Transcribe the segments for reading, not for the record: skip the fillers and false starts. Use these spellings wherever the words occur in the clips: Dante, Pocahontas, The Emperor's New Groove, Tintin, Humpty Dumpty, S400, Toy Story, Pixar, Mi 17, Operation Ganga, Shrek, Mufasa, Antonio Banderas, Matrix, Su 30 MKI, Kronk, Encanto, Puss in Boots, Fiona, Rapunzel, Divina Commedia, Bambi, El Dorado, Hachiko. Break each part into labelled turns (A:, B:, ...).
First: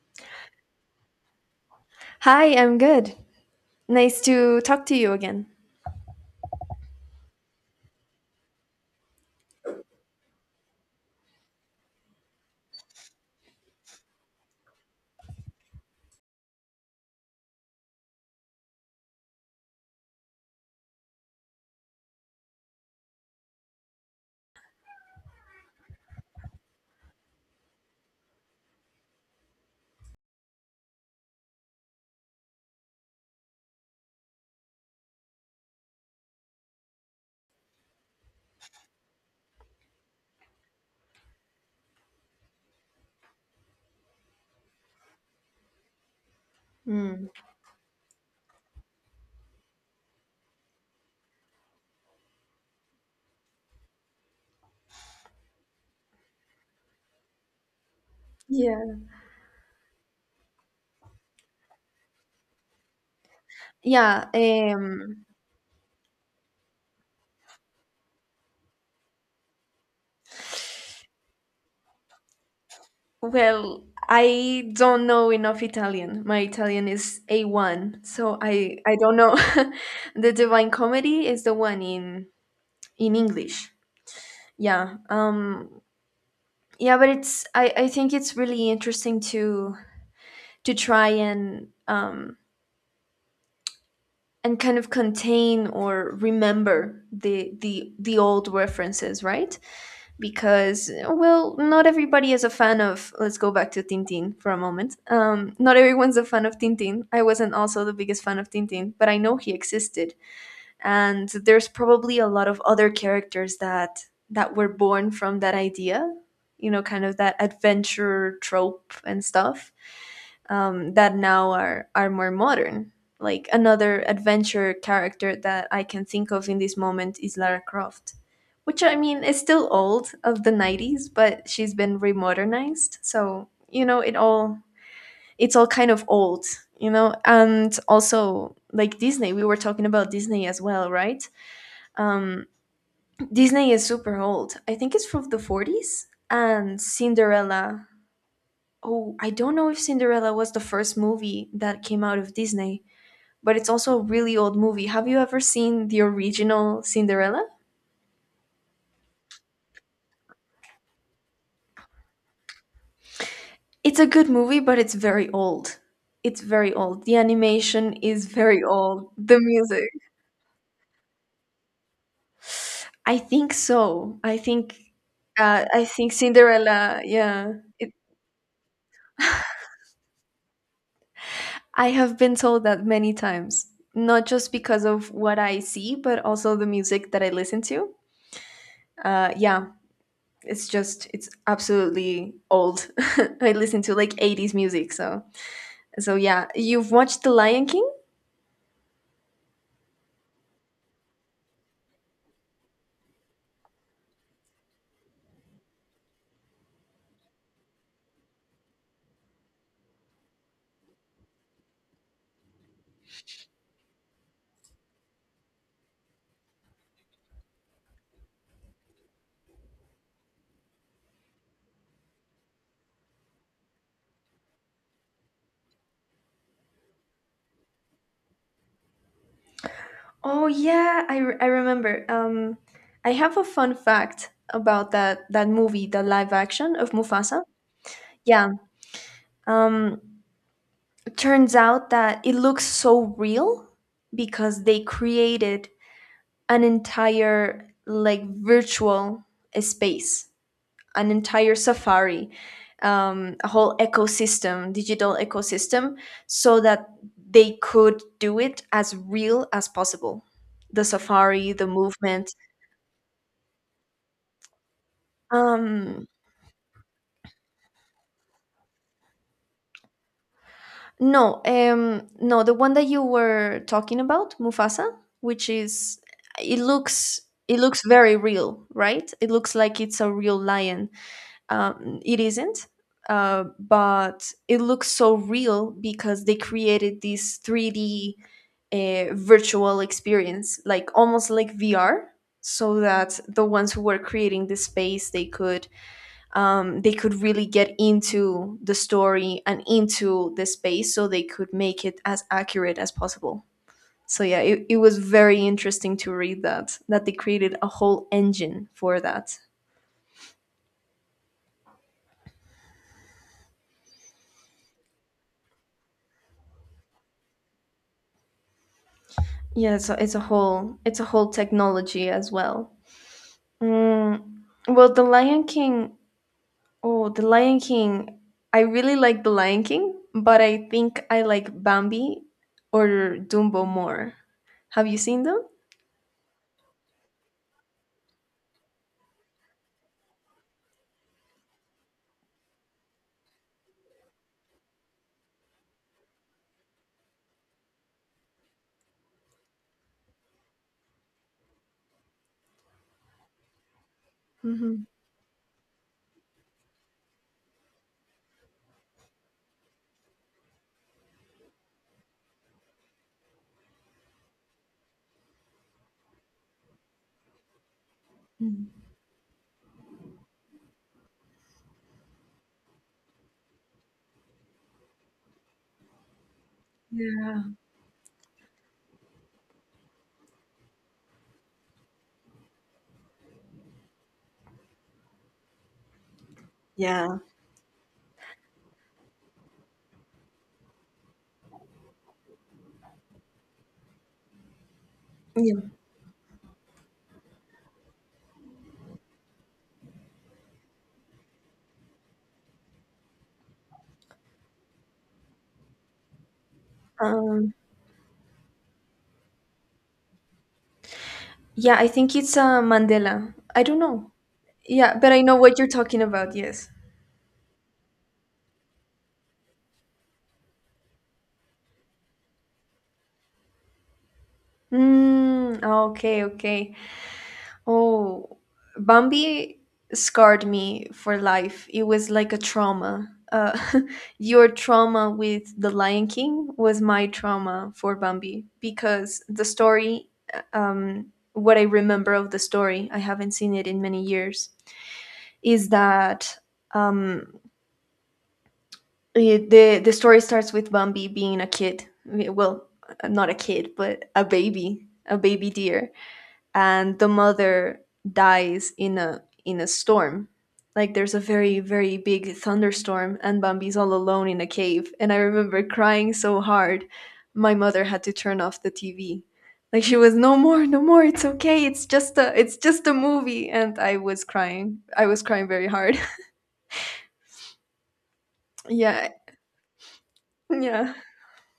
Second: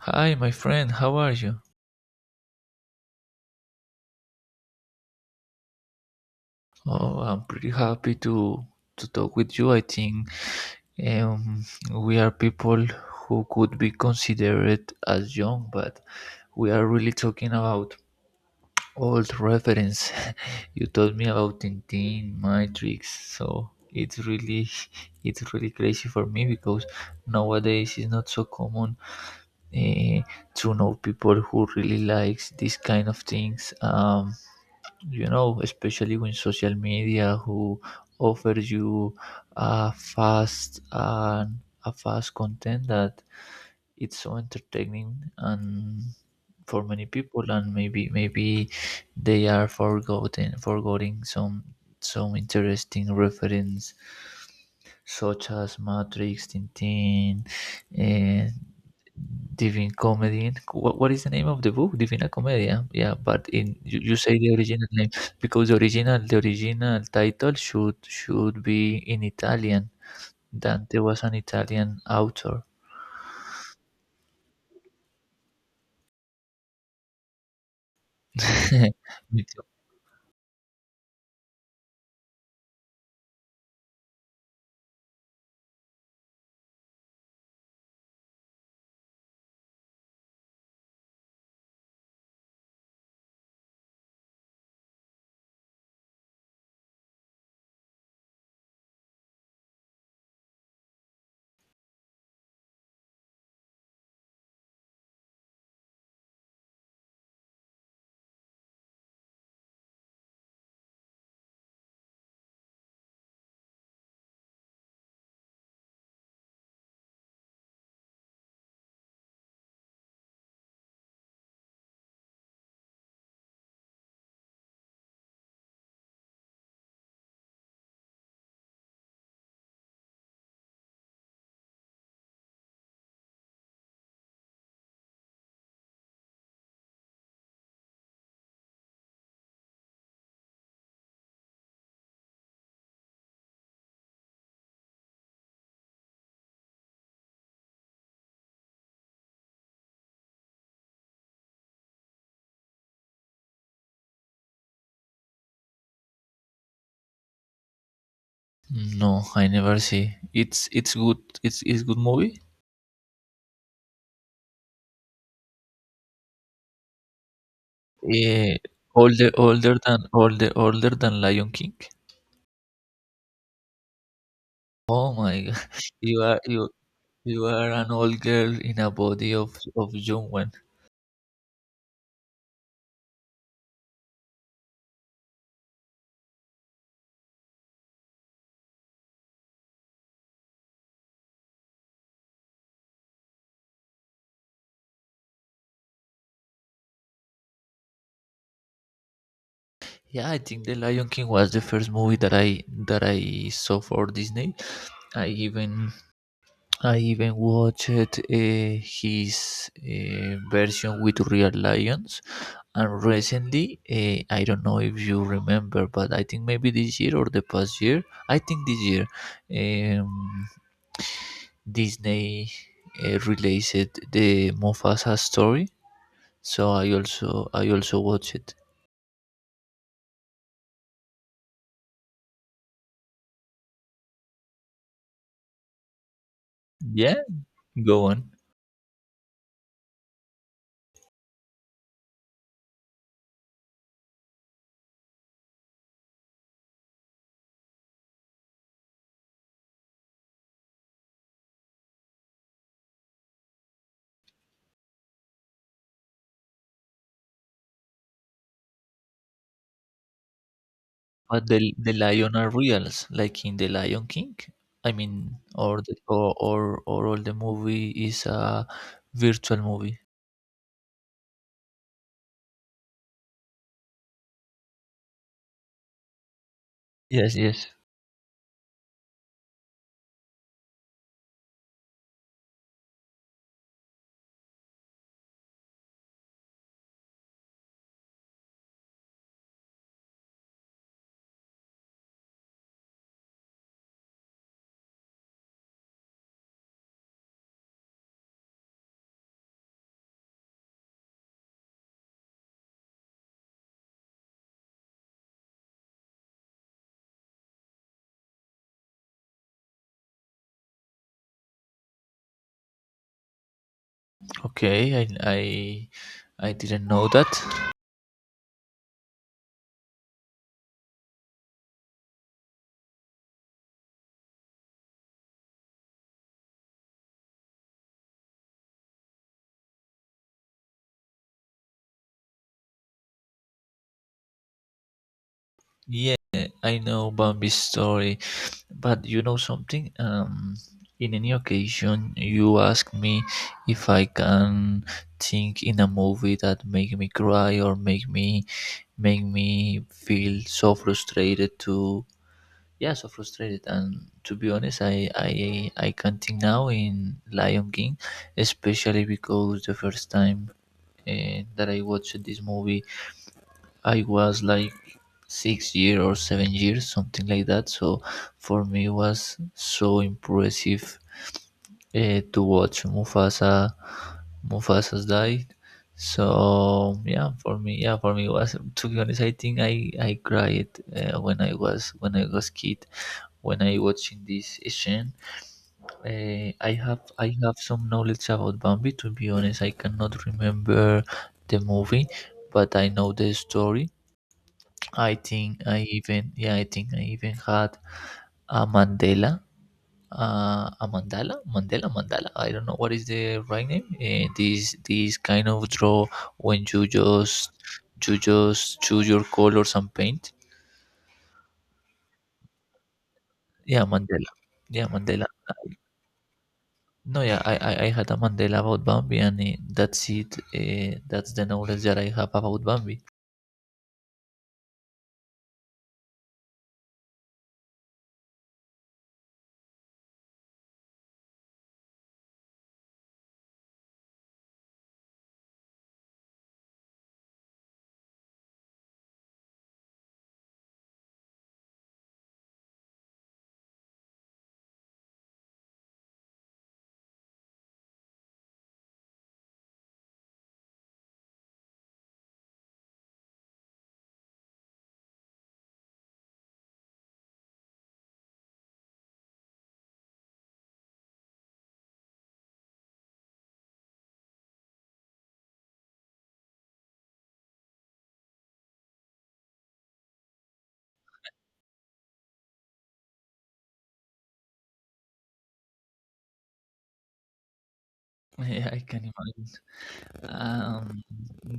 A: Hi, my friend. How are you?
B: Hi, I'm good. Nice to talk to you again.
A: Oh, I'm pretty happy to talk with you. I think um, we are people who could be considered as young, but we are really talking about old reference. You told me about Tintin, Matrix, so it's really it's really crazy for me because nowadays it's not so common uh, to know people who really likes these kind of things. Especially with social media who offers you a fast and a fast content that it's so entertaining and for many
B: Mm.
A: people, and maybe they are forgotten forgetting some interesting reference such as Matrix, Tintin, eh,
B: Yeah.
A: Divine Comedian. What is the name of the book? Divina Commedia. Yeah, but you
B: Yeah,
A: say the original name
B: um,
A: because the original title should be in Italian. Dante was an Italian author.
B: well, I don't know enough Italian. My Italian is A1, so I don't know.
A: Because-
B: The Divine Comedy is the one in English. Yeah. Yeah, but it's I think it's really interesting to try and kind of contain or remember the old references, right? Because well, not everybody is a fan of, let's go back to Tintin for a moment. Not everyone's a fan of Tintin. I wasn't also the biggest fan of Tintin, but I know he existed, and there's probably a lot of other characters that were born from that idea, you know, kind of that adventure trope and stuff, that now are more modern. Like, another adventure character that I can think of in this moment is Lara Croft, which, I mean, is still old, of the '90s, but she's been remodernized. So, you know, it's all kind of old, you know. And also, like Disney, we were talking about Disney as well, right? Um, Disney is super old. I think it's from the 40s, and Cinderella. Oh, I don't know if Cinderella was the first movie that came out of Disney, but it's also a really old movie. Have you ever seen the original Cinderella?
A: no, I never see. It's good. It's good movie.
B: It's a good movie, but it's very old. It's very old. The animation is
A: Yeah,
B: very old.
A: older
B: The
A: older
B: music.
A: than older older than Lion King.
B: I think so. I think
A: Oh my God,
B: uh, I think
A: you are you
B: Cinderella,
A: you
B: yeah.
A: are an
B: It,
A: old girl in a body of young one.
B: I have been told that many times, not just because of what I see, but also the music that I listen to. Yeah, it's absolutely old. I listen to like 80s music, so yeah. You've watched The Lion King?
A: Yeah, I think The Lion King was the first movie that I saw for Disney. I even I even watched his version with real lions, and recently I don't know if you remember, but I think maybe this year or the past year. I think this year, um, Disney released the Mufasa story. So I also watched it.
B: Oh yeah, I remember. I have a fun fact about that movie, the live action of
A: Yeah,
B: Mufasa.
A: go on.
B: Yeah. Um it turns out that it looks so real because they created an entire, like, virtual space, an entire safari, a whole ecosystem, digital ecosystem, so that they could do it as real as possible. The
A: But
B: safari, the
A: the
B: movement.
A: lion are reals, like in the Lion King. I mean, or the,
B: Um,
A: or, or or all the movie is a virtual movie.
B: no, no, the one that you were talking about, Mufasa, which is, it looks
A: Yes,
B: it
A: yes.
B: looks very real, right? It looks like it's a real lion. It isn't. But it looks so real because they created this 3D, virtual experience, like almost like vr, so that the ones who were creating the space, they could, they could really get into the story and into the space, so they could make it as accurate as possible. So yeah, it was very interesting to read that they created a whole engine for that.
A: Okay, I didn't know that.
B: Yeah, so it's a whole technology as well. Mm, well, The Lion King. Oh, The Lion King. I really like The Lion King, but I think I like Bambi or Dumbo more. Have you seen them?
A: Yeah, I know Bambi's story, but you know something? In any occasion, you ask me if I can think in a movie that make me cry or make me feel so frustrated to, yeah, so frustrated, and to be honest,
B: Mm-hmm.
A: I can't think now in Lion King, especially because the first time that I watched this movie, I was like 6 year or 7 years something like that. So for me it was so impressive to watch Mufasa's died. So yeah,
B: Yeah.
A: for me, yeah, for me it was, to be honest, I think I cried when I was kid when I watching this scene. I have
B: Yeah.
A: I have some knowledge about Bambi. To be honest, I cannot remember the movie, but I know the story.
B: Yeah.
A: I think I even had a Mandela. A mandala. I don't know what is the right name. This These kind of draw when you just
B: Um,
A: you just choose your colors and paint.
B: yeah, I think it's, Mandela. I don't
A: Yeah,
B: know.
A: mandala. Yeah,
B: Yeah, but I
A: mandala.
B: know what you're talking about. Yes.
A: No, yeah, I had a Mandela about Bambi, and that's it. That's the knowledge that I have about Bambi.
B: Mm, okay, okay. Oh, Bambi scarred me for life. It was like a trauma. Your trauma with The Lion King was my trauma for Bambi because the story, um, what I remember of the story, I haven't seen it in many years, is that, um, the story starts with Bambi being a kid. Well, not a kid, but a baby deer, and the mother dies in a storm. Like, there's a very big thunderstorm, and Bambi's all alone in a cave, and I remember crying so hard my mother had to turn off the TV. Like, she was, no more, it's okay, it's just a, movie, and I was crying. I was crying very hard.
A: Yeah, I can
B: Yeah.
A: imagine.
B: Yeah.
A: Um,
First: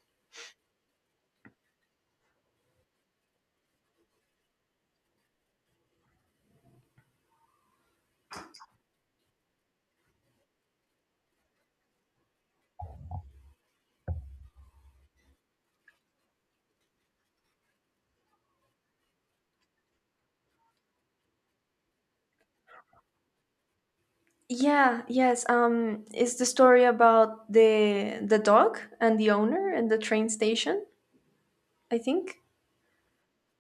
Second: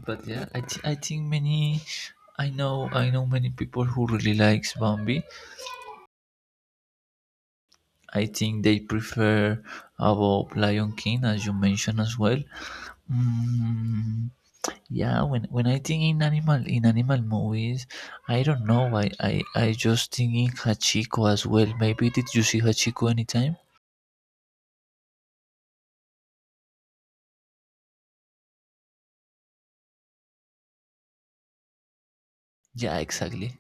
A: but yeah, I think many, I know many people who really likes Bambi. I think they prefer about Lion King, as you mentioned as well. Mm, yeah, when I think in animal movies, I don't know. I just think in Hachiko as well. Maybe did you see Hachiko anytime?
B: Yeah, yes. It's the story about the dog and the owner and the train station, I think.
A: Yeah, exactly.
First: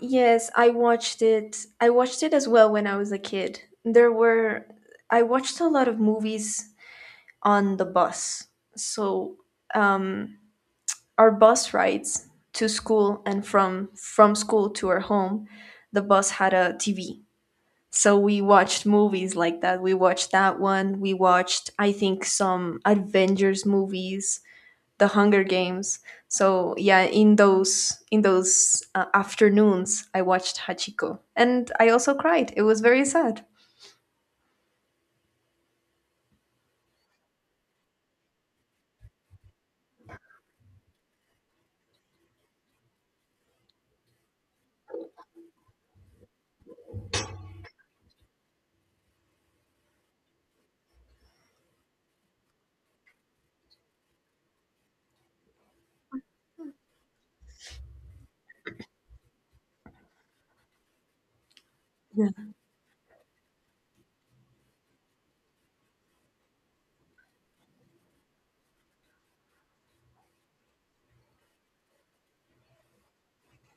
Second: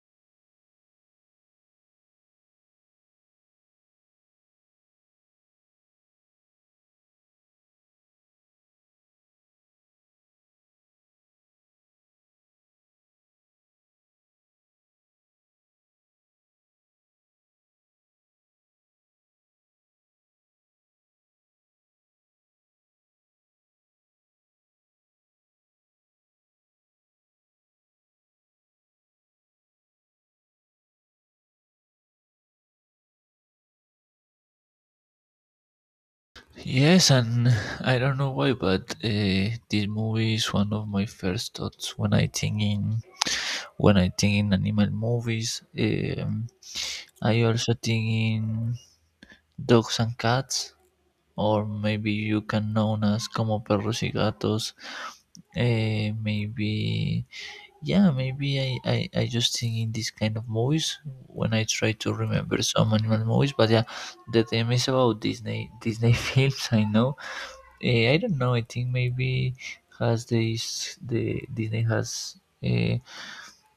B: Yes, I watched it. I watched it as well when I was a kid. I watched a lot of movies on the bus. So, um, our bus rides to school and from school to our home, the bus had a TV. So we watched movies like that. We watched that one. We watched, I think, some Avengers movies, the Hunger Games. So yeah, in those, afternoons, I watched Hachiko, and I also cried. It was very sad.
A: Yes, and I don't know why, but this movie is one of my first thoughts when I think in animal movies. I also think in dogs and cats, or maybe you can known as como perros y gatos. Maybe, yeah, maybe I just think in this kind of movies when I try to
B: Yeah.
A: remember some animal movies. But yeah, the theme is about Disney films. I know. I don't know. I think maybe has this the Disney has uh,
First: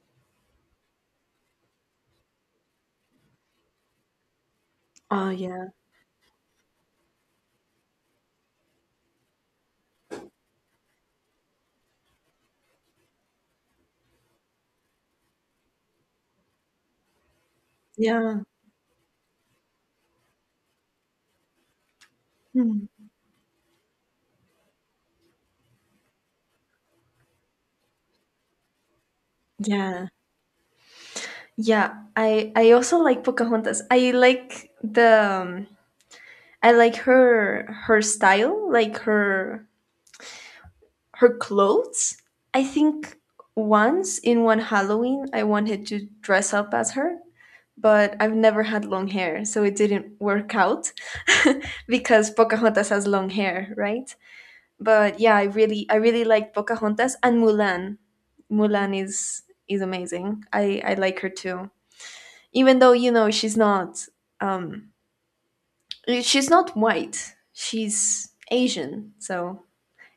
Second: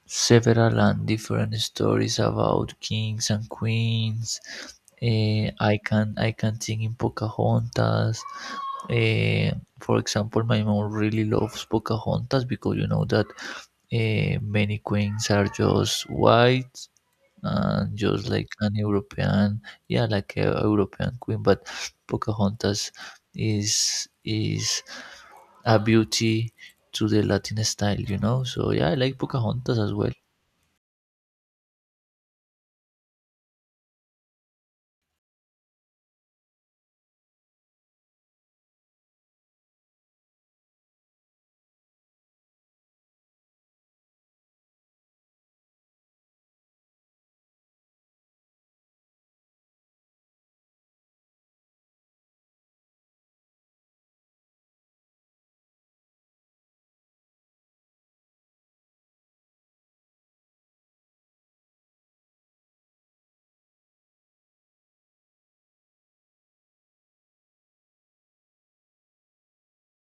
A: several and different stories about kings and queens.
B: Oh yeah.
A: I can think in Pocahontas. Eh, for example, my mom really loves Pocahontas because you know that many queens are just white and just
B: Yeah.
A: like an European, yeah, like a European queen. But
B: Hmm.
A: Pocahontas is a beauty to the Latin style. So yeah, I like Pocahontas as
B: Yeah.
A: well.
B: Yeah. I also like Pocahontas. I like the, I like her style, like her clothes. I think once in one Halloween, I wanted to dress up as her, but I've never had long hair, so it didn't work out. Because Pocahontas has long hair, right? But yeah, I really, I really like Pocahontas and Mulan. Mulan is amazing. I like her too. Even though, you know, she's not, um she's not white. She's Asian. So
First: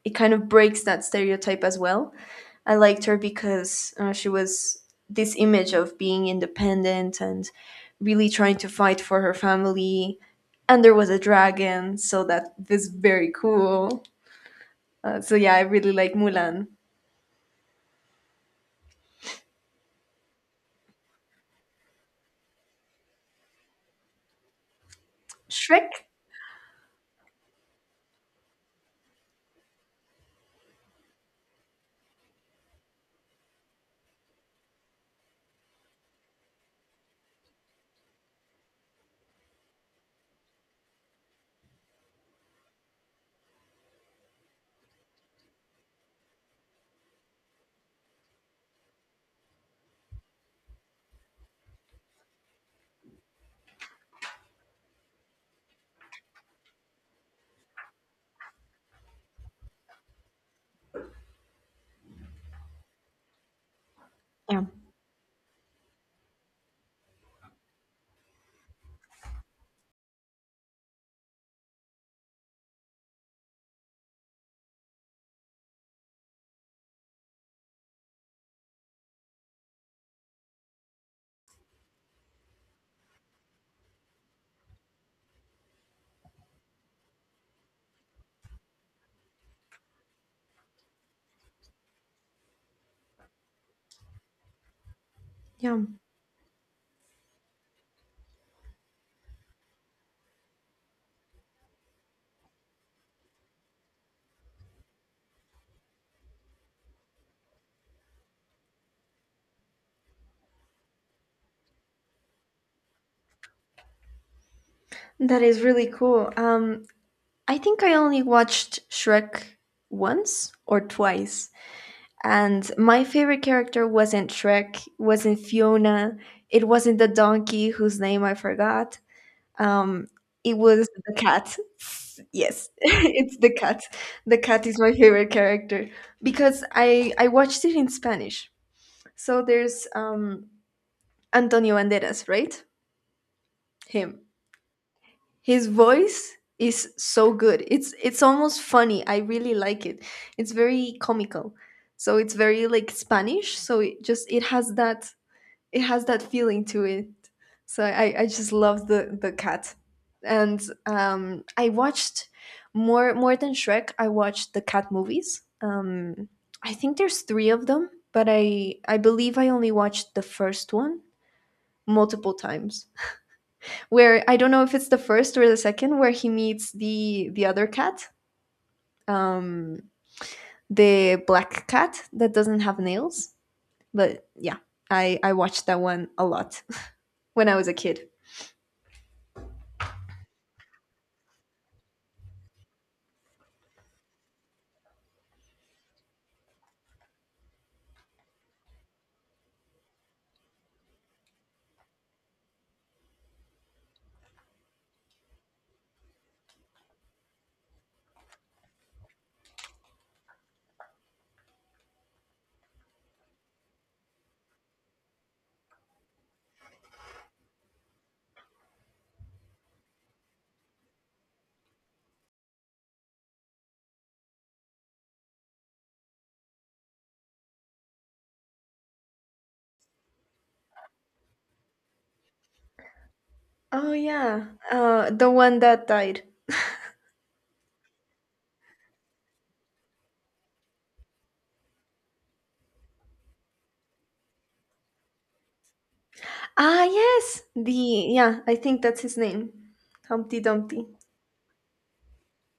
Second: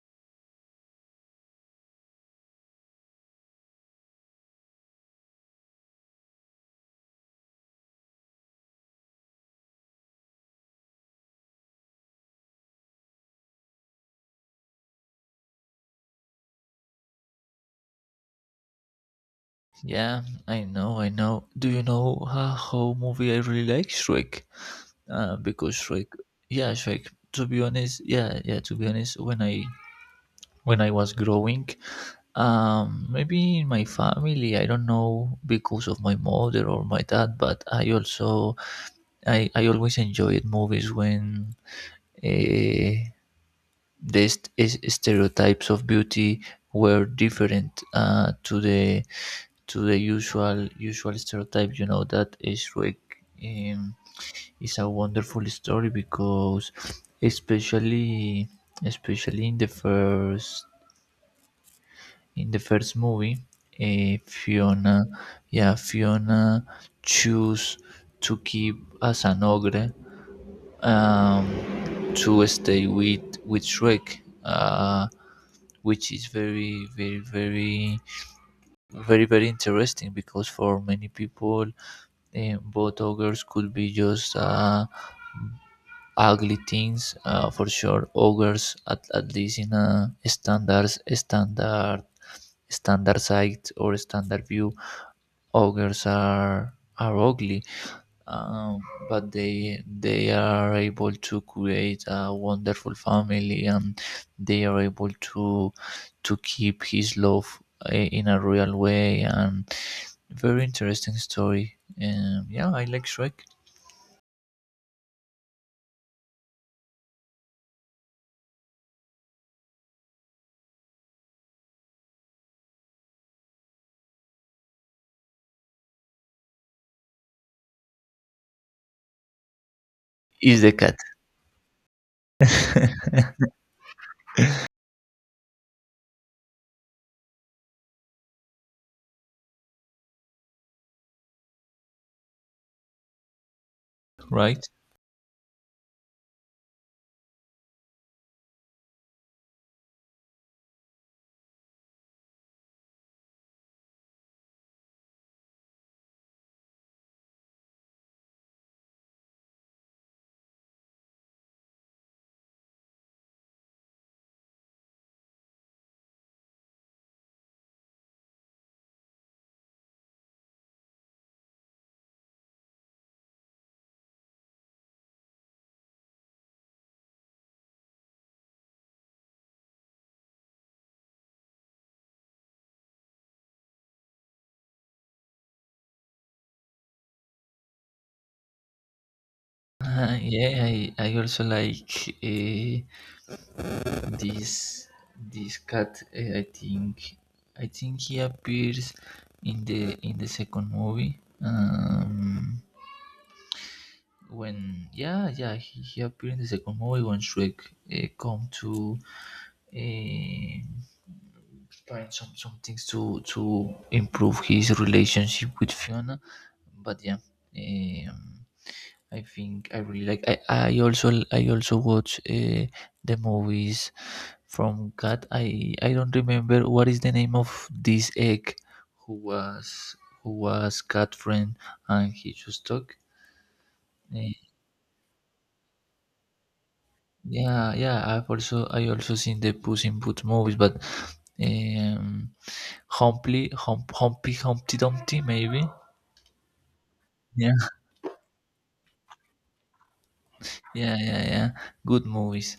B: it kind of breaks that stereotype as well. I liked her because, she was this image of being independent and really trying to fight for her family. And there was a dragon, so that was very cool. So yeah, I really like Mulan.
A: Yeah, I know, I know. Do you know how movie I really like? Shrek. Because
B: Shrek?
A: Shrek, yeah, Shrek. To be honest, yeah, yeah. To be honest, when I was growing, maybe in my family, I don't know because of my mother or my dad, but I also I always enjoyed movies when uh, these stereotypes of beauty were different to the usual stereotype. You know that Shrek um, is a wonderful story because, especially especially in the first movie,
B: Yeah.
A: Fiona, yeah, Fiona choose to keep as an ogre, to stay with Shrek, which is very very very very very interesting because for many people, both ogres could be just ugly things. For sure, ogres at least in a standard sight or standard view,
B: Yeah.
A: ogres are ugly, um, but they are able to create a wonderful family, and they are able to keep his love in a real way, and very interesting story, yeah, I like Shrek.
B: That is really cool. I think I only watched Shrek once or twice. And my favorite character wasn't Shrek, wasn't Fiona, it wasn't the donkey whose name I forgot. Um, it
A: Is the
B: was
A: cat.
B: the cat. Yes, it's the cat. The cat is my favorite character because I watched it in Spanish. So there's, Antonio Banderas, right? Him.
A: Right.
B: His voice is so good. It's almost funny. I really like it. It's very comical. So it's very, like, Spanish. So it has that feeling to it. So I just love the cat, and I watched more than Shrek. I watched the cat movies. I think there's three of them, but I believe I only watched the first one multiple times. Where I don't know if it's the first or the second, where he meets the other cat, um, the black cat that doesn't have nails. But yeah, I watched that one a lot when I was a kid.
A: Yeah, I also like this this cat. I think he appears in the second movie, um when, yeah, yeah, he appeared in the second movie when Shrek come to uh, find some things to improve his relationship with Fiona, but yeah, um, I think I really like I also watch the movies from God, I don't remember what is the name of this egg who was who was cat friend and he just talk.
B: Oh yeah, the one that died.
A: Yeah, yeah. I also seen the Puss in Boots movies, but um, Humpty Dumpty, maybe.
B: Ah yes,
A: Yeah,
B: the yeah, I think that's his name, Humpty Dumpty.
A: yeah, yeah. Yeah. Good movies.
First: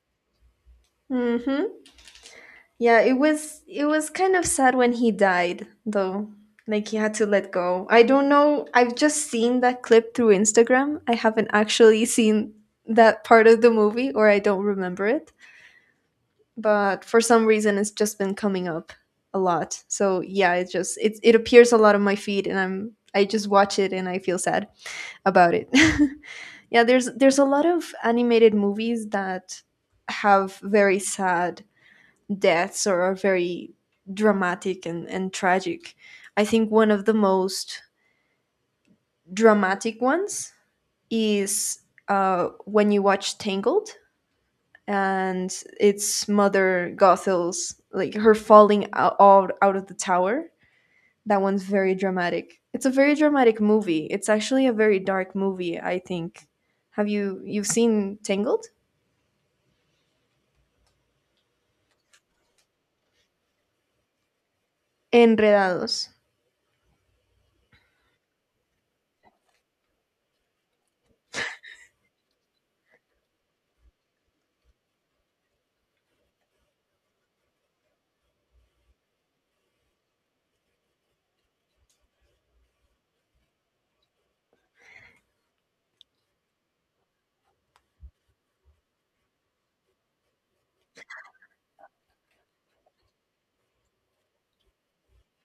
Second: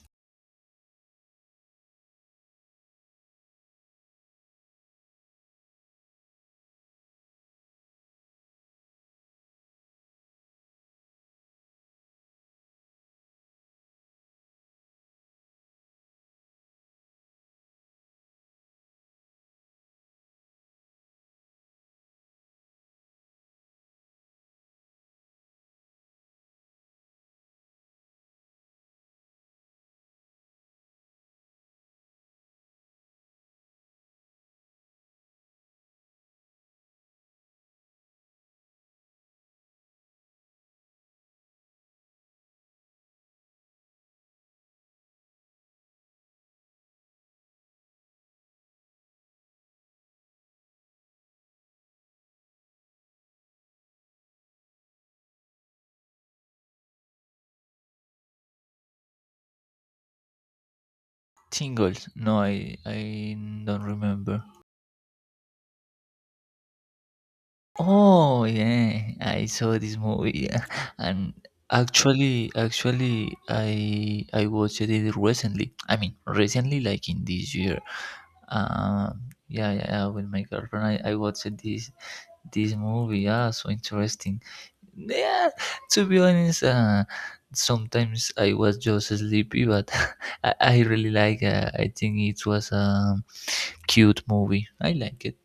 B: Mm-hmm. Yeah, it was, kind of sad when he died though. Like, he had to let go. I don't know. I've just seen that clip through Instagram. I haven't actually seen that part of the movie, or I don't remember it. But for some reason, it's just been coming up a lot. So yeah, it it appears a lot on my feed, and I just watch it and I feel sad about it. Yeah, there's a lot of animated movies that have very sad deaths or are very dramatic and, tragic. I think one of the most dramatic ones is, when you watch Tangled, and it's Mother Gothel's, like, her falling out, out of the tower. That one's very dramatic. It's a very dramatic movie. It's actually a very dark movie, I think. Have you, you've seen Tangled?
A: Tingles. No, I don't remember.
B: Enredados.
A: Oh yeah, I saw this movie, yeah. And actually, I watched it recently. I mean, recently, like in this year. Yeah, yeah, yeah, with my girlfriend, I watched this movie, yeah, so interesting. Yeah, to be honest, sometimes I was just sleepy, but I really like. I think it was a cute movie. I like it.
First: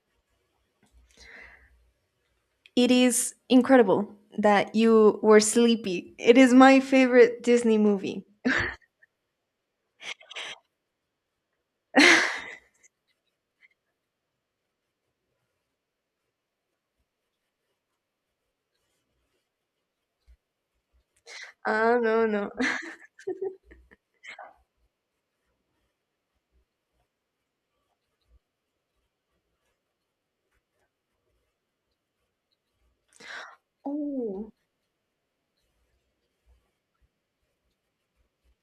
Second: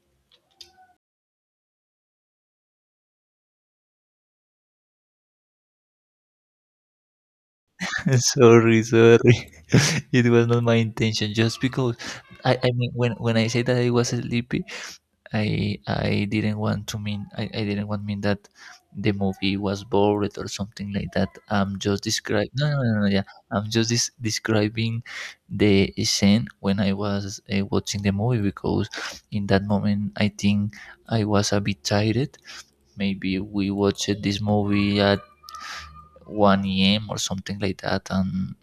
B: It is incredible that you were sleepy. It is my favorite Disney movie.
A: Sorry, sorry. It was not my intention. Just because
B: Ah,
A: I mean, when I say that I was sleepy, I didn't want to mean, I didn't want mean that the movie was bored or something like that. I'm just
B: no
A: describing.
B: no.
A: No, no, no, no. Yeah. I'm just describing the scene when I was watching the movie because in that moment I think I was a bit tired. Maybe we watched this
B: Oh.
A: movie at 1 a.m. or something like that, and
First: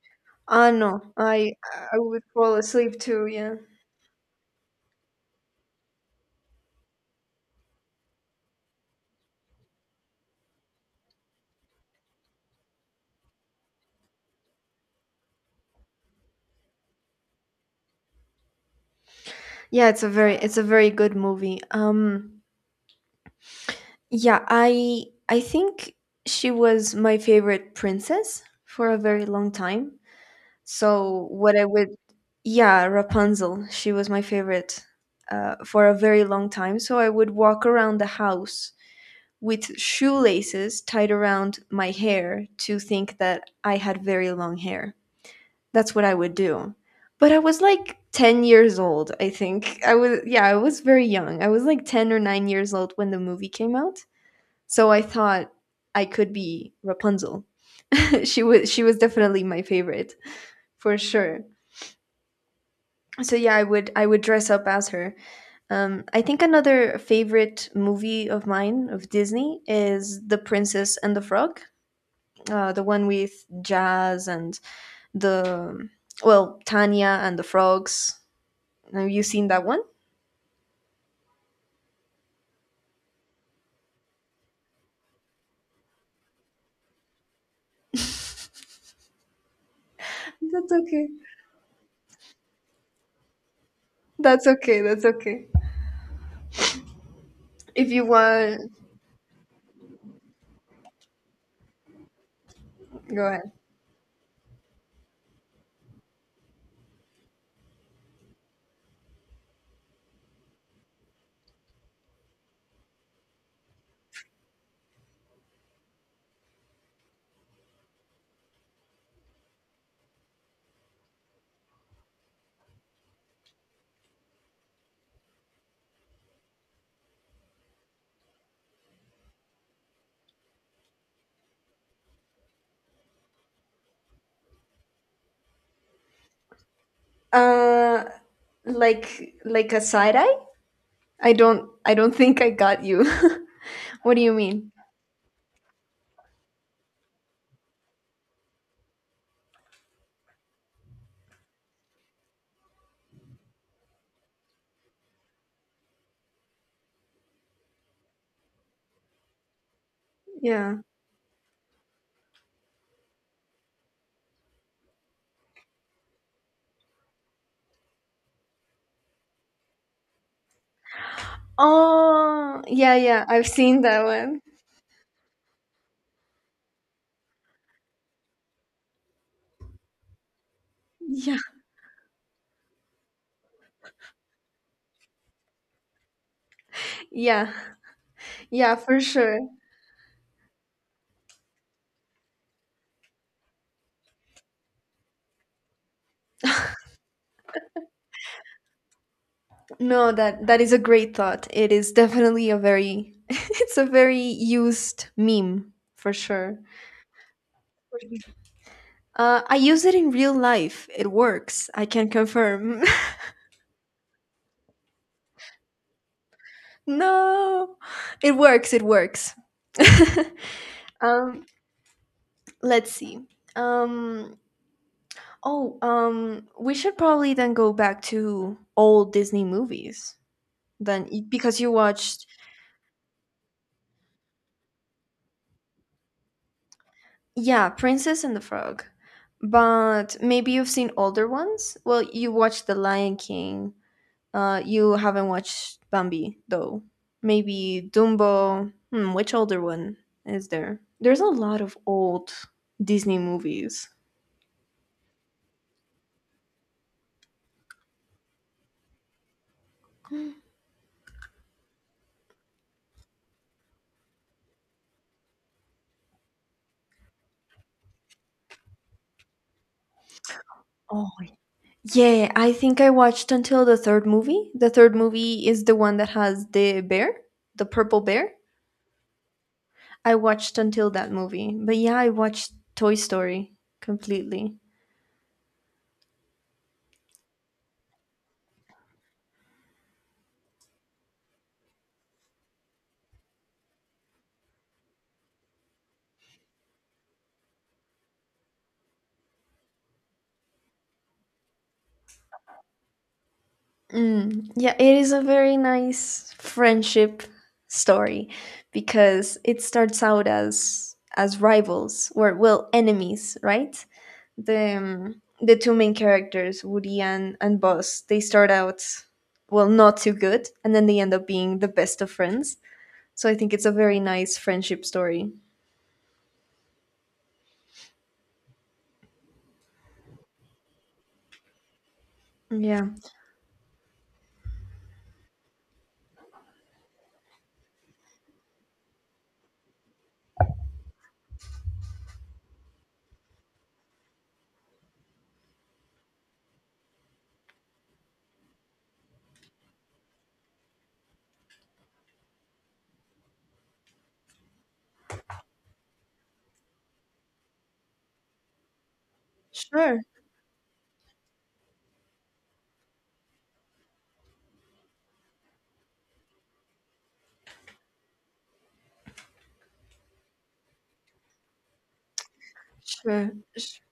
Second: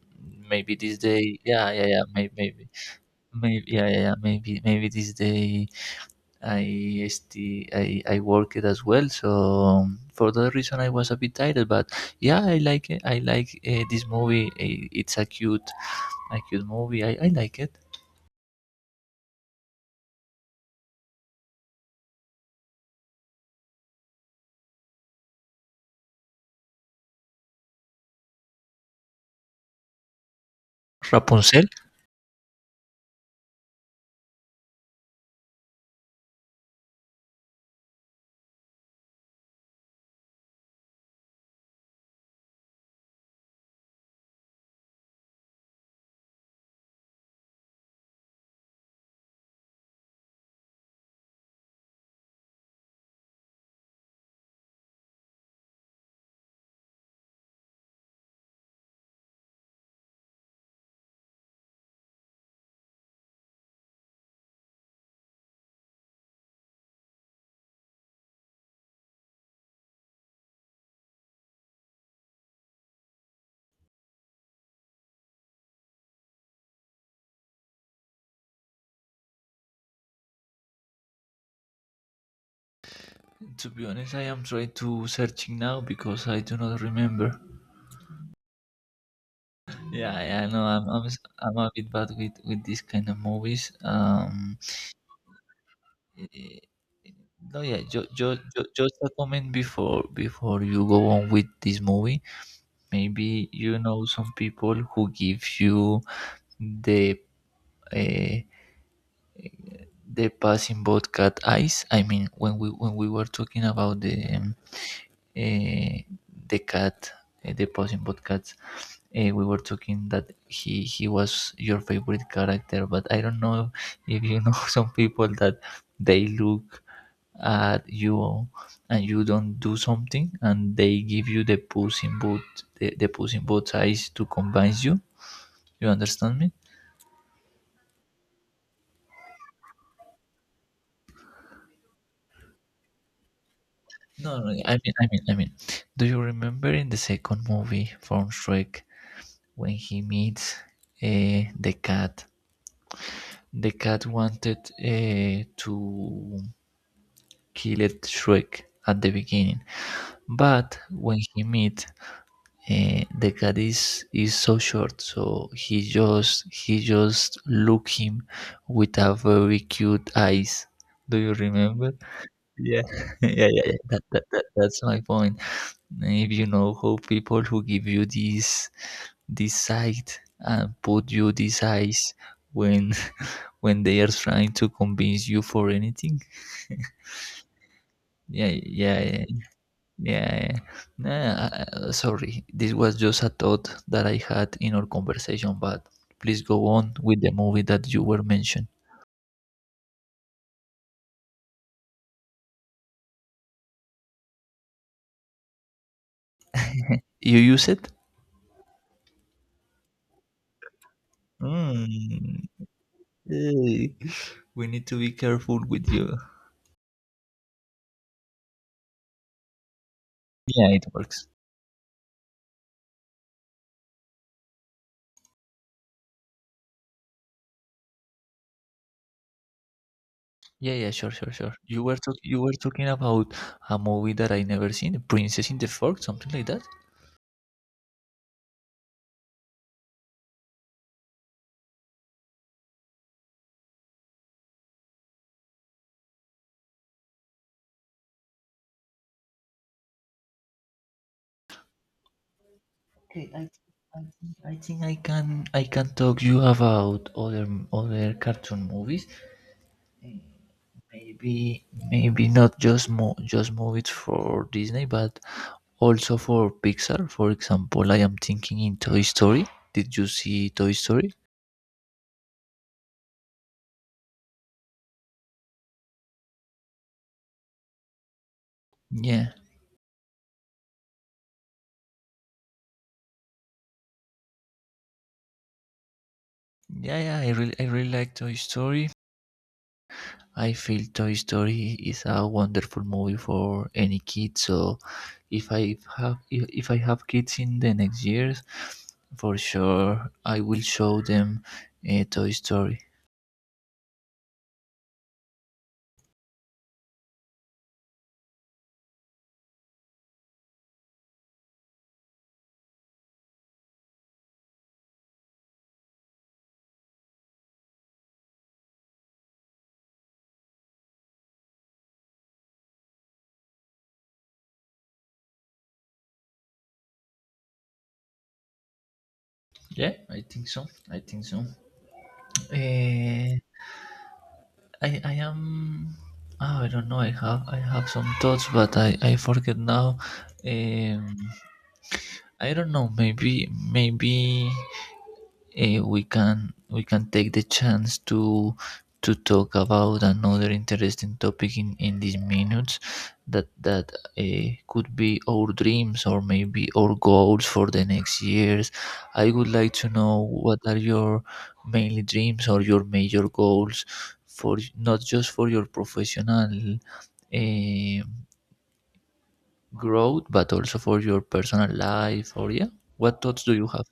B: Ah,
A: maybe this
B: no.
A: day, yeah, yeah,
B: I
A: yeah,
B: would
A: maybe
B: fall
A: maybe
B: asleep too, yeah.
A: maybe yeah, yeah, yeah, maybe, this day I still I worked as well. So for that reason, I was a bit tired. But yeah, I like it. I like this movie. It's a cute movie. I like it.
B: Yeah, it's a very, good movie. Yeah, I think she was my favorite princess for a very long time. So what I
A: Rapunzel?
B: would, yeah, Rapunzel. She was my favorite, for a very long time. So I would walk around the house with shoelaces tied around my hair to think that I had very long hair. That's what I would do. But I was like 10 years old, I think. I was, yeah, I was very young. I was like 10 or 9 years old when the movie came out. So I thought I could be Rapunzel. She was, definitely my favorite for sure. So yeah, I would dress up as her. I think another favorite movie of mine of Disney is The Princess and the Frog, the one with jazz and the, well, Tanya and the frogs. Have you seen that one?
A: To be honest, I am trying to searching now because I do not remember. Yeah, I know
B: that's
A: I'm I'm,
B: okay
A: s- I'm a bit bad with this kind of movies.
B: that's okay that's okay.
A: Eh, no, yeah,
B: If you
A: just just
B: want,
A: just a comment before you go on with this movie.
B: go
A: Maybe
B: ahead.
A: you know some people who give you the uh, the passing cat eyes, I mean, when we were talking about uh, the cat, the passing podcast, we were talking that he was your favorite character, but I don't know if you know, some people that they look at you and you don't do something and they give you the puss in boot, the puss in boot eyes to convince you. You understand me?
B: uh like a side eye. I don't think I got you. What do you
A: No, no, I mean,
B: mean?
A: I mean, I mean. Do you remember in the second movie from Shrek when he meets the cat? The cat wanted to kill it Shrek at the beginning,
B: Yeah.
A: but when he meet the cat is so short, so he just look him with a very cute eyes. Do you remember?
B: Oh,
A: Yeah,
B: yeah, yeah.
A: yeah,
B: I've
A: yeah. Yeah.
B: seen that one.
A: That's my point. If you know how people who give you this sight and put you
B: Yeah,
A: these eyes when when they are trying to convince you for anything.
B: yeah,
A: Yeah,
B: yeah,
A: yeah,
B: for
A: yeah,
B: sure.
A: yeah. Yeah. Nah, sorry, this was just a thought that I had in our conversation, but please go on with the movie that you were mentioned.
B: No, that is a great thought. It is definitely a very, it's a very used meme for sure.
A: You use it.
B: I use it in real life. It works. I can
A: Mm,
B: confirm.
A: eh, we need to be careful with you.
B: No, it works. It works.
A: Yeah, it works.
B: um, let's see. Um, oh, we should probably then go back to old Disney movies
A: Yeah, yeah,
B: then
A: sure, sure, sure.
B: because you watched.
A: You were talking about a movie that I never seen, Princess in the Fork, something like that.
B: Yeah, Princess and the Frog. But maybe you've seen older ones? Well, you watched The Lion King. You haven't watched Bambi, though. Maybe Dumbo. Hmm, which older one is there? There's a lot of old Disney
A: Okay,
B: movies.
A: I think I can talk you about other cartoon movies. Eh, Maybe maybe not just movies for Disney, but also for Pixar. For example, I am thinking in Toy Story. Did you see Toy
B: Oh,
A: Story?
B: yeah. I think I watched until the third movie. The third movie is the one that has the bear, the purple bear.
A: Yeah.
B: I watched until that movie. But yeah, I watched Toy Story completely.
A: Yeah, yeah, I really like Toy Story. I feel Toy Story is a wonderful movie for any kid. So if I have kids in the next years, for sure I will show them a Toy Story.
B: Mm, yeah, it is a very nice friendship story because it starts out as rivals or well enemies, right? The two main characters, Woody and Buzz, they start out well not too good, and then they end up being the best of friends. So I think it's a very nice friendship story.
A: Yeah, I think so. I think so.
B: Yeah,
A: Uh, I am. Oh, I don't know. I have some thoughts, but I forget now. Um, I don't know. Maybe we can take the chance to talk about another interesting topic in these minutes that could be our dreams or maybe our goals for the next years. I would like to
B: sure,
A: know what are your mainly dreams or your major goals for, not just for your professional, eh, growth, but also for your personal life. Or yeah, what
B: sure,
A: thoughts do you have?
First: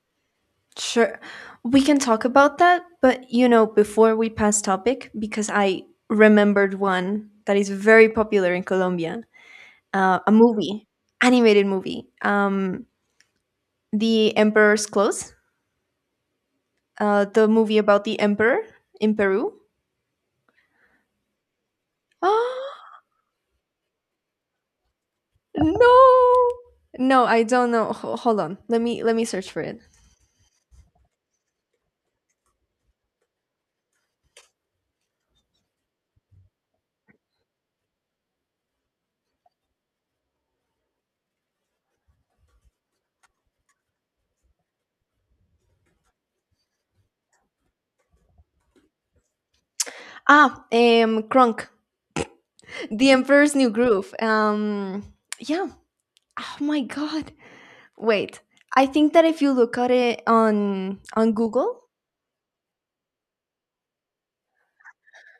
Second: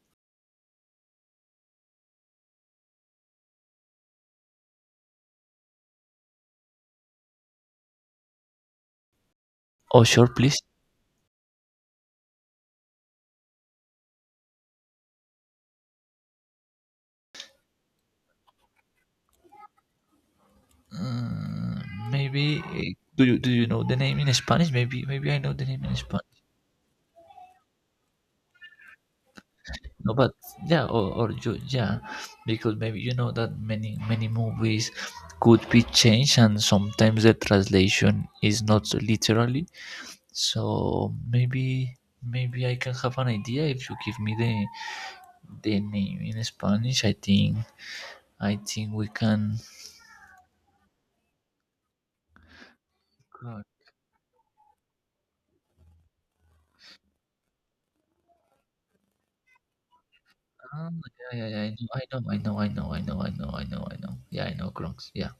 B: sure. We can talk about that, but you know, before we pass topic, because I remembered one that is very popular in Colombia,
A: Oh, sure,
B: a
A: please.
B: movie, animated movie, The Emperor's Clothes, the movie about the emperor in Peru.
A: Uh, maybe do you know the name in Spanish? Maybe maybe I know the name in
B: no,
A: Spanish.
B: no, I don't know. Hold on, let me search for it.
A: No, but yeah, or you, yeah, because maybe you know that many movies could be changed, and sometimes the translation is not literally. So maybe maybe I can have an idea if you give me the name in Spanish. I think we can.
B: Kronk, The Emperor's
A: Cro-
B: New Groove. Yeah. Oh my god. Wait, I think that if you look at it
A: ah,
B: on
A: Yeah, yeah, yeah.
B: Google,
A: I know, I know, I know, I know, I know, I know, I know. I know. Yeah, I know Gronks. Yeah.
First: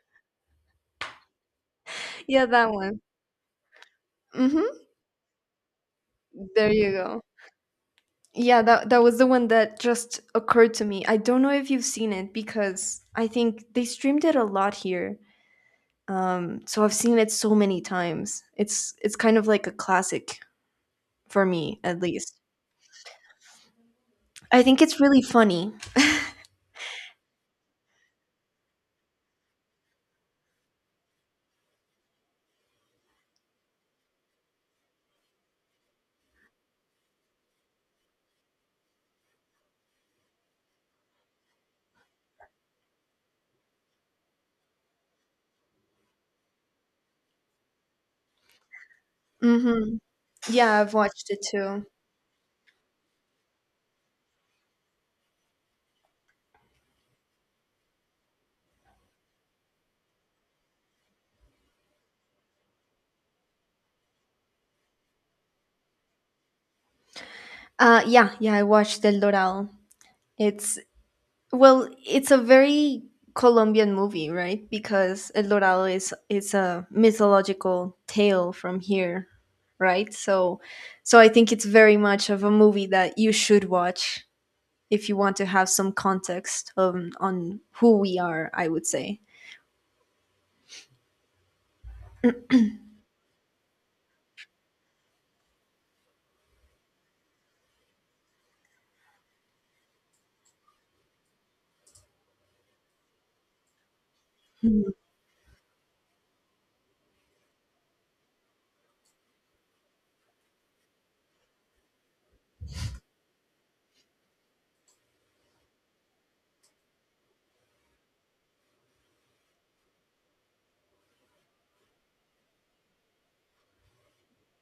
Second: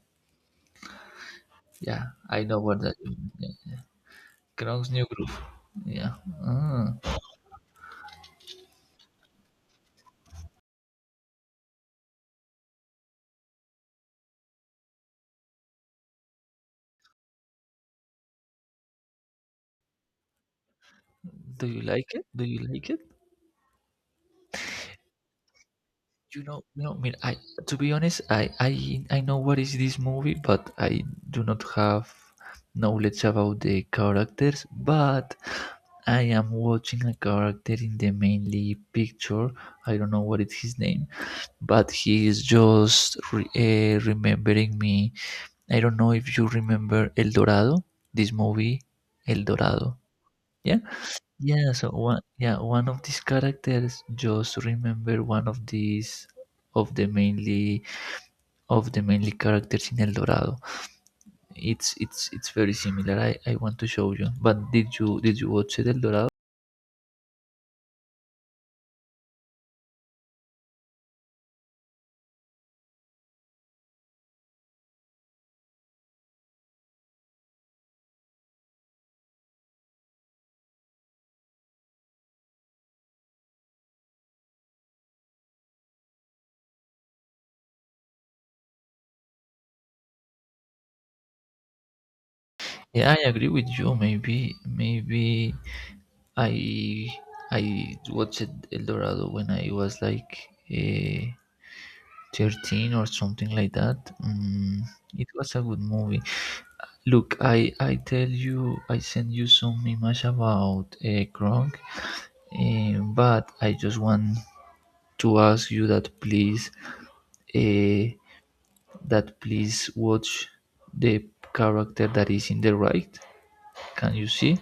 A: Yeah, I
B: yeah,
A: know
B: that
A: what that
B: one.
A: means. Yeah.
B: Mhm.
A: Canucks new groove. Yeah.
B: There you
A: Ah.
B: go. Yeah, that was the one that just occurred to me. I don't know if you've seen it because I think they streamed it a lot here. So I've seen it so many times. It's kind of like a classic for
A: Do you
B: me, at
A: like it?
B: least.
A: Do you like it?
B: I think it's really funny.
A: You know, you know. I, to be honest, I know what is this movie, but I do not have knowledge about the characters. But I am watching a character in the mainly picture. I don't know what is his name, but he is just remembering me. I don't know if you remember El Dorado. This movie, El Dorado.
B: Mhm.
A: Yeah,
B: Yeah, I've watched it
A: yeah.
B: too.
A: So one, yeah, one of these characters just remember one of these of the mainly of the mainly characters in El Dorado. It's very similar. I want to show you. But did you watch it, El Dorado?
B: Yeah, yeah, I watched El Doral. It's well, it's a very Colombian movie, right? Because El Dorado is it's a mythological tale from here, right? So I think it's very much of a movie that you should watch if you want to have some context on who we are, I would say.
A: Yeah, I agree with you. Maybe maybe I I watched El Dorado when I was like 13 or something like that. Mm,
B: Mhm.
A: it was a good movie. Look, I tell you, I send you some image about Gronk, but I just want to ask you that, please, uh, that please watch the character that is in the right. Can you see?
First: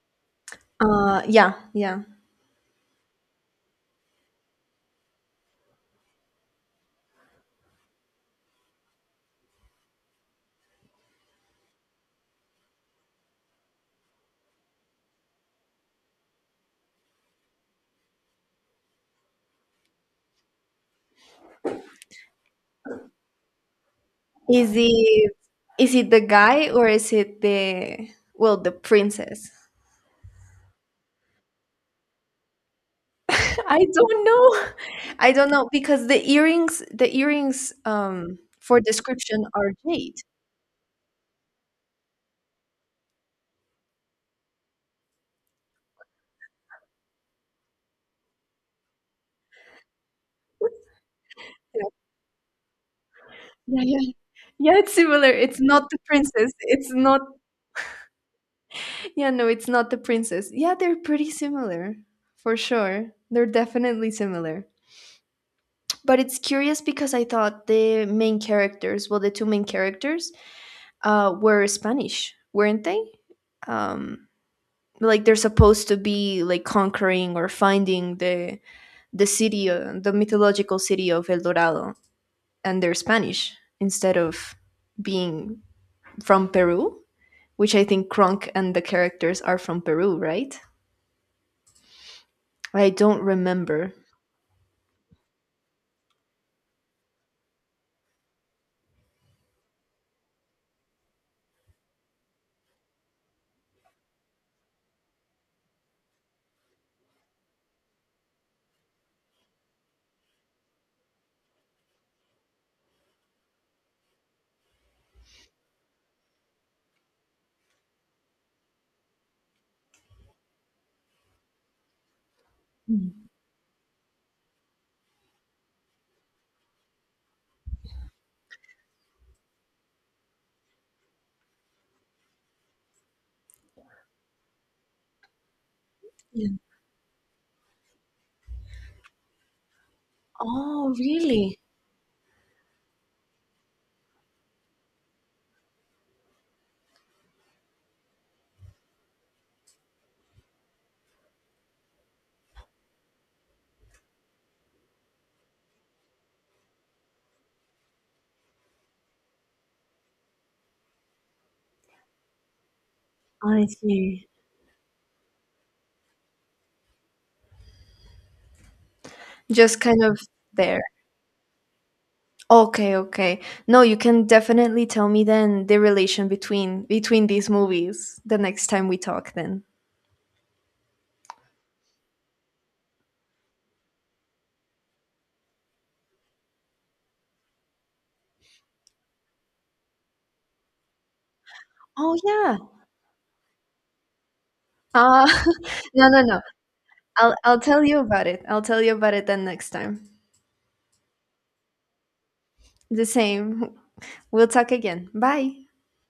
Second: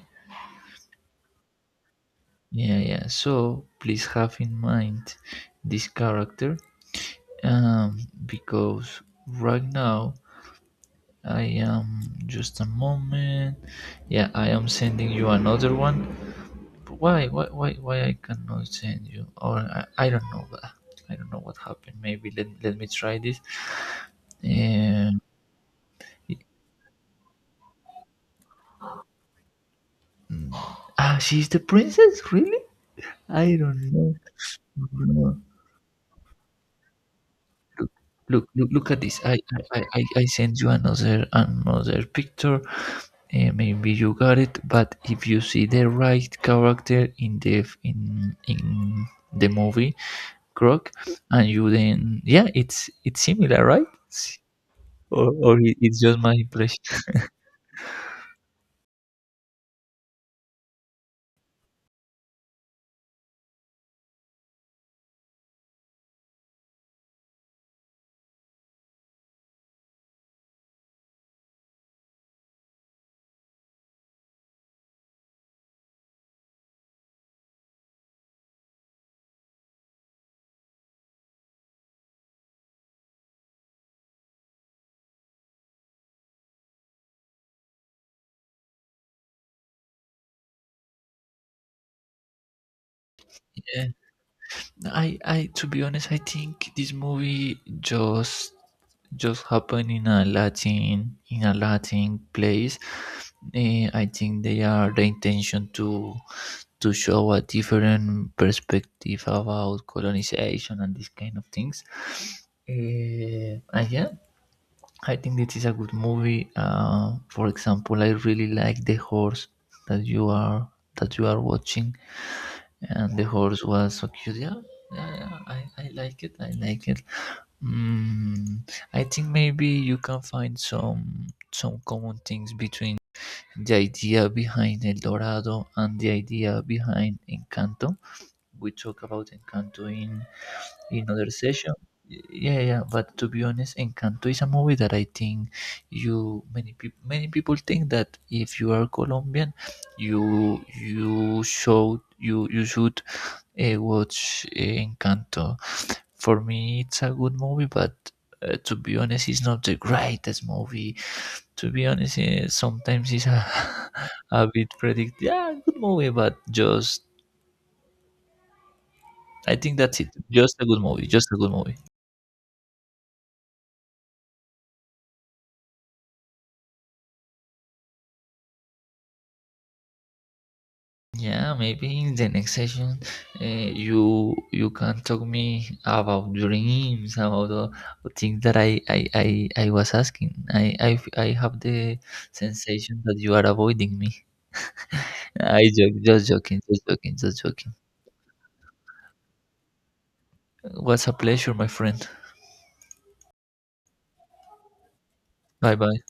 B: Yeah, yeah.
A: Yeah, yeah. So please have in mind this character, um, because right now I am just a moment. Yeah, I am sending you another one. Why I cannot send you. Or I don't know what. I don't know what happened. Maybe let me try this.
B: Is
A: And
B: it is it the guy or is it the well, the princess?
A: ah, she's the princess, really? I don't
B: I
A: know.
B: don't know.
A: No,
B: I
A: no.
B: don't know because the earrings, the earrings,
A: Look,
B: um, for
A: look at this. I
B: description are
A: I, I
B: jade.
A: I send you another picture and maybe you got it. But if you see the right character in the in the movie Croc, and you, then yeah, it's similar,
B: Yeah,
A: right?
B: yeah, yeah. It's
A: Or
B: similar. It's not the
A: it's just my
B: princess.
A: impression.
B: It's not. Yeah, no, it's not the princess. Yeah, they're pretty similar for sure. They're definitely similar. But it's curious because I thought the main characters, well, the two main characters, were Spanish, weren't they? Um, like they're supposed to be like conquering or finding the city, the mythological city of El Dorado, and they're Spanish instead of being from Peru, which I think Kronk and the characters are from Peru, right? I don't
A: Yeah,
B: remember.
A: I, to be honest, I think this movie just happened in a Latin, in a Latin place. I think they are the intention to show a different perspective about colonization and these kind of things. And yeah, I think this is a good movie. For example, I really like the horse that you are, that you are watching, and
B: Mm.
A: the horse was so cute. Yeah, yeah, yeah. I like it. I like it. Mm, I think maybe you can find some common things between the idea behind El Dorado and the
B: Yeah.
A: idea behind Encanto. We talk about Encanto
B: Oh,
A: in other
B: really?
A: session. Yeah, yeah. But to be honest, Encanto is a movie that I think you, many people think that if you are Colombian, you should watch Encanto. For me, it's a good movie, but to be honest, it's not the greatest movie. To be honest, sometimes it's a,
B: I see.
A: a bit predict. Yeah, good movie, but just I think
B: Just
A: that's
B: kind
A: it.
B: of
A: Just a good
B: there.
A: movie. Just a good movie.
B: Okay, okay. No, you can definitely tell me then the relation between these movies the next time we talk then.
A: Yeah, maybe in the next session, you can talk me about dreams, about the things that I was asking. I have the
B: Oh, yeah.
A: sensation that you are avoiding me.
B: Ah,
A: I joke,
B: no, no,
A: just
B: no.
A: joking, just joking,
B: I'll
A: just
B: I'll
A: joking.
B: tell you about it. I'll tell you about it then next time.
A: It was a pleasure, my friend.
B: The same. We'll talk again. Bye.
A: Bye bye.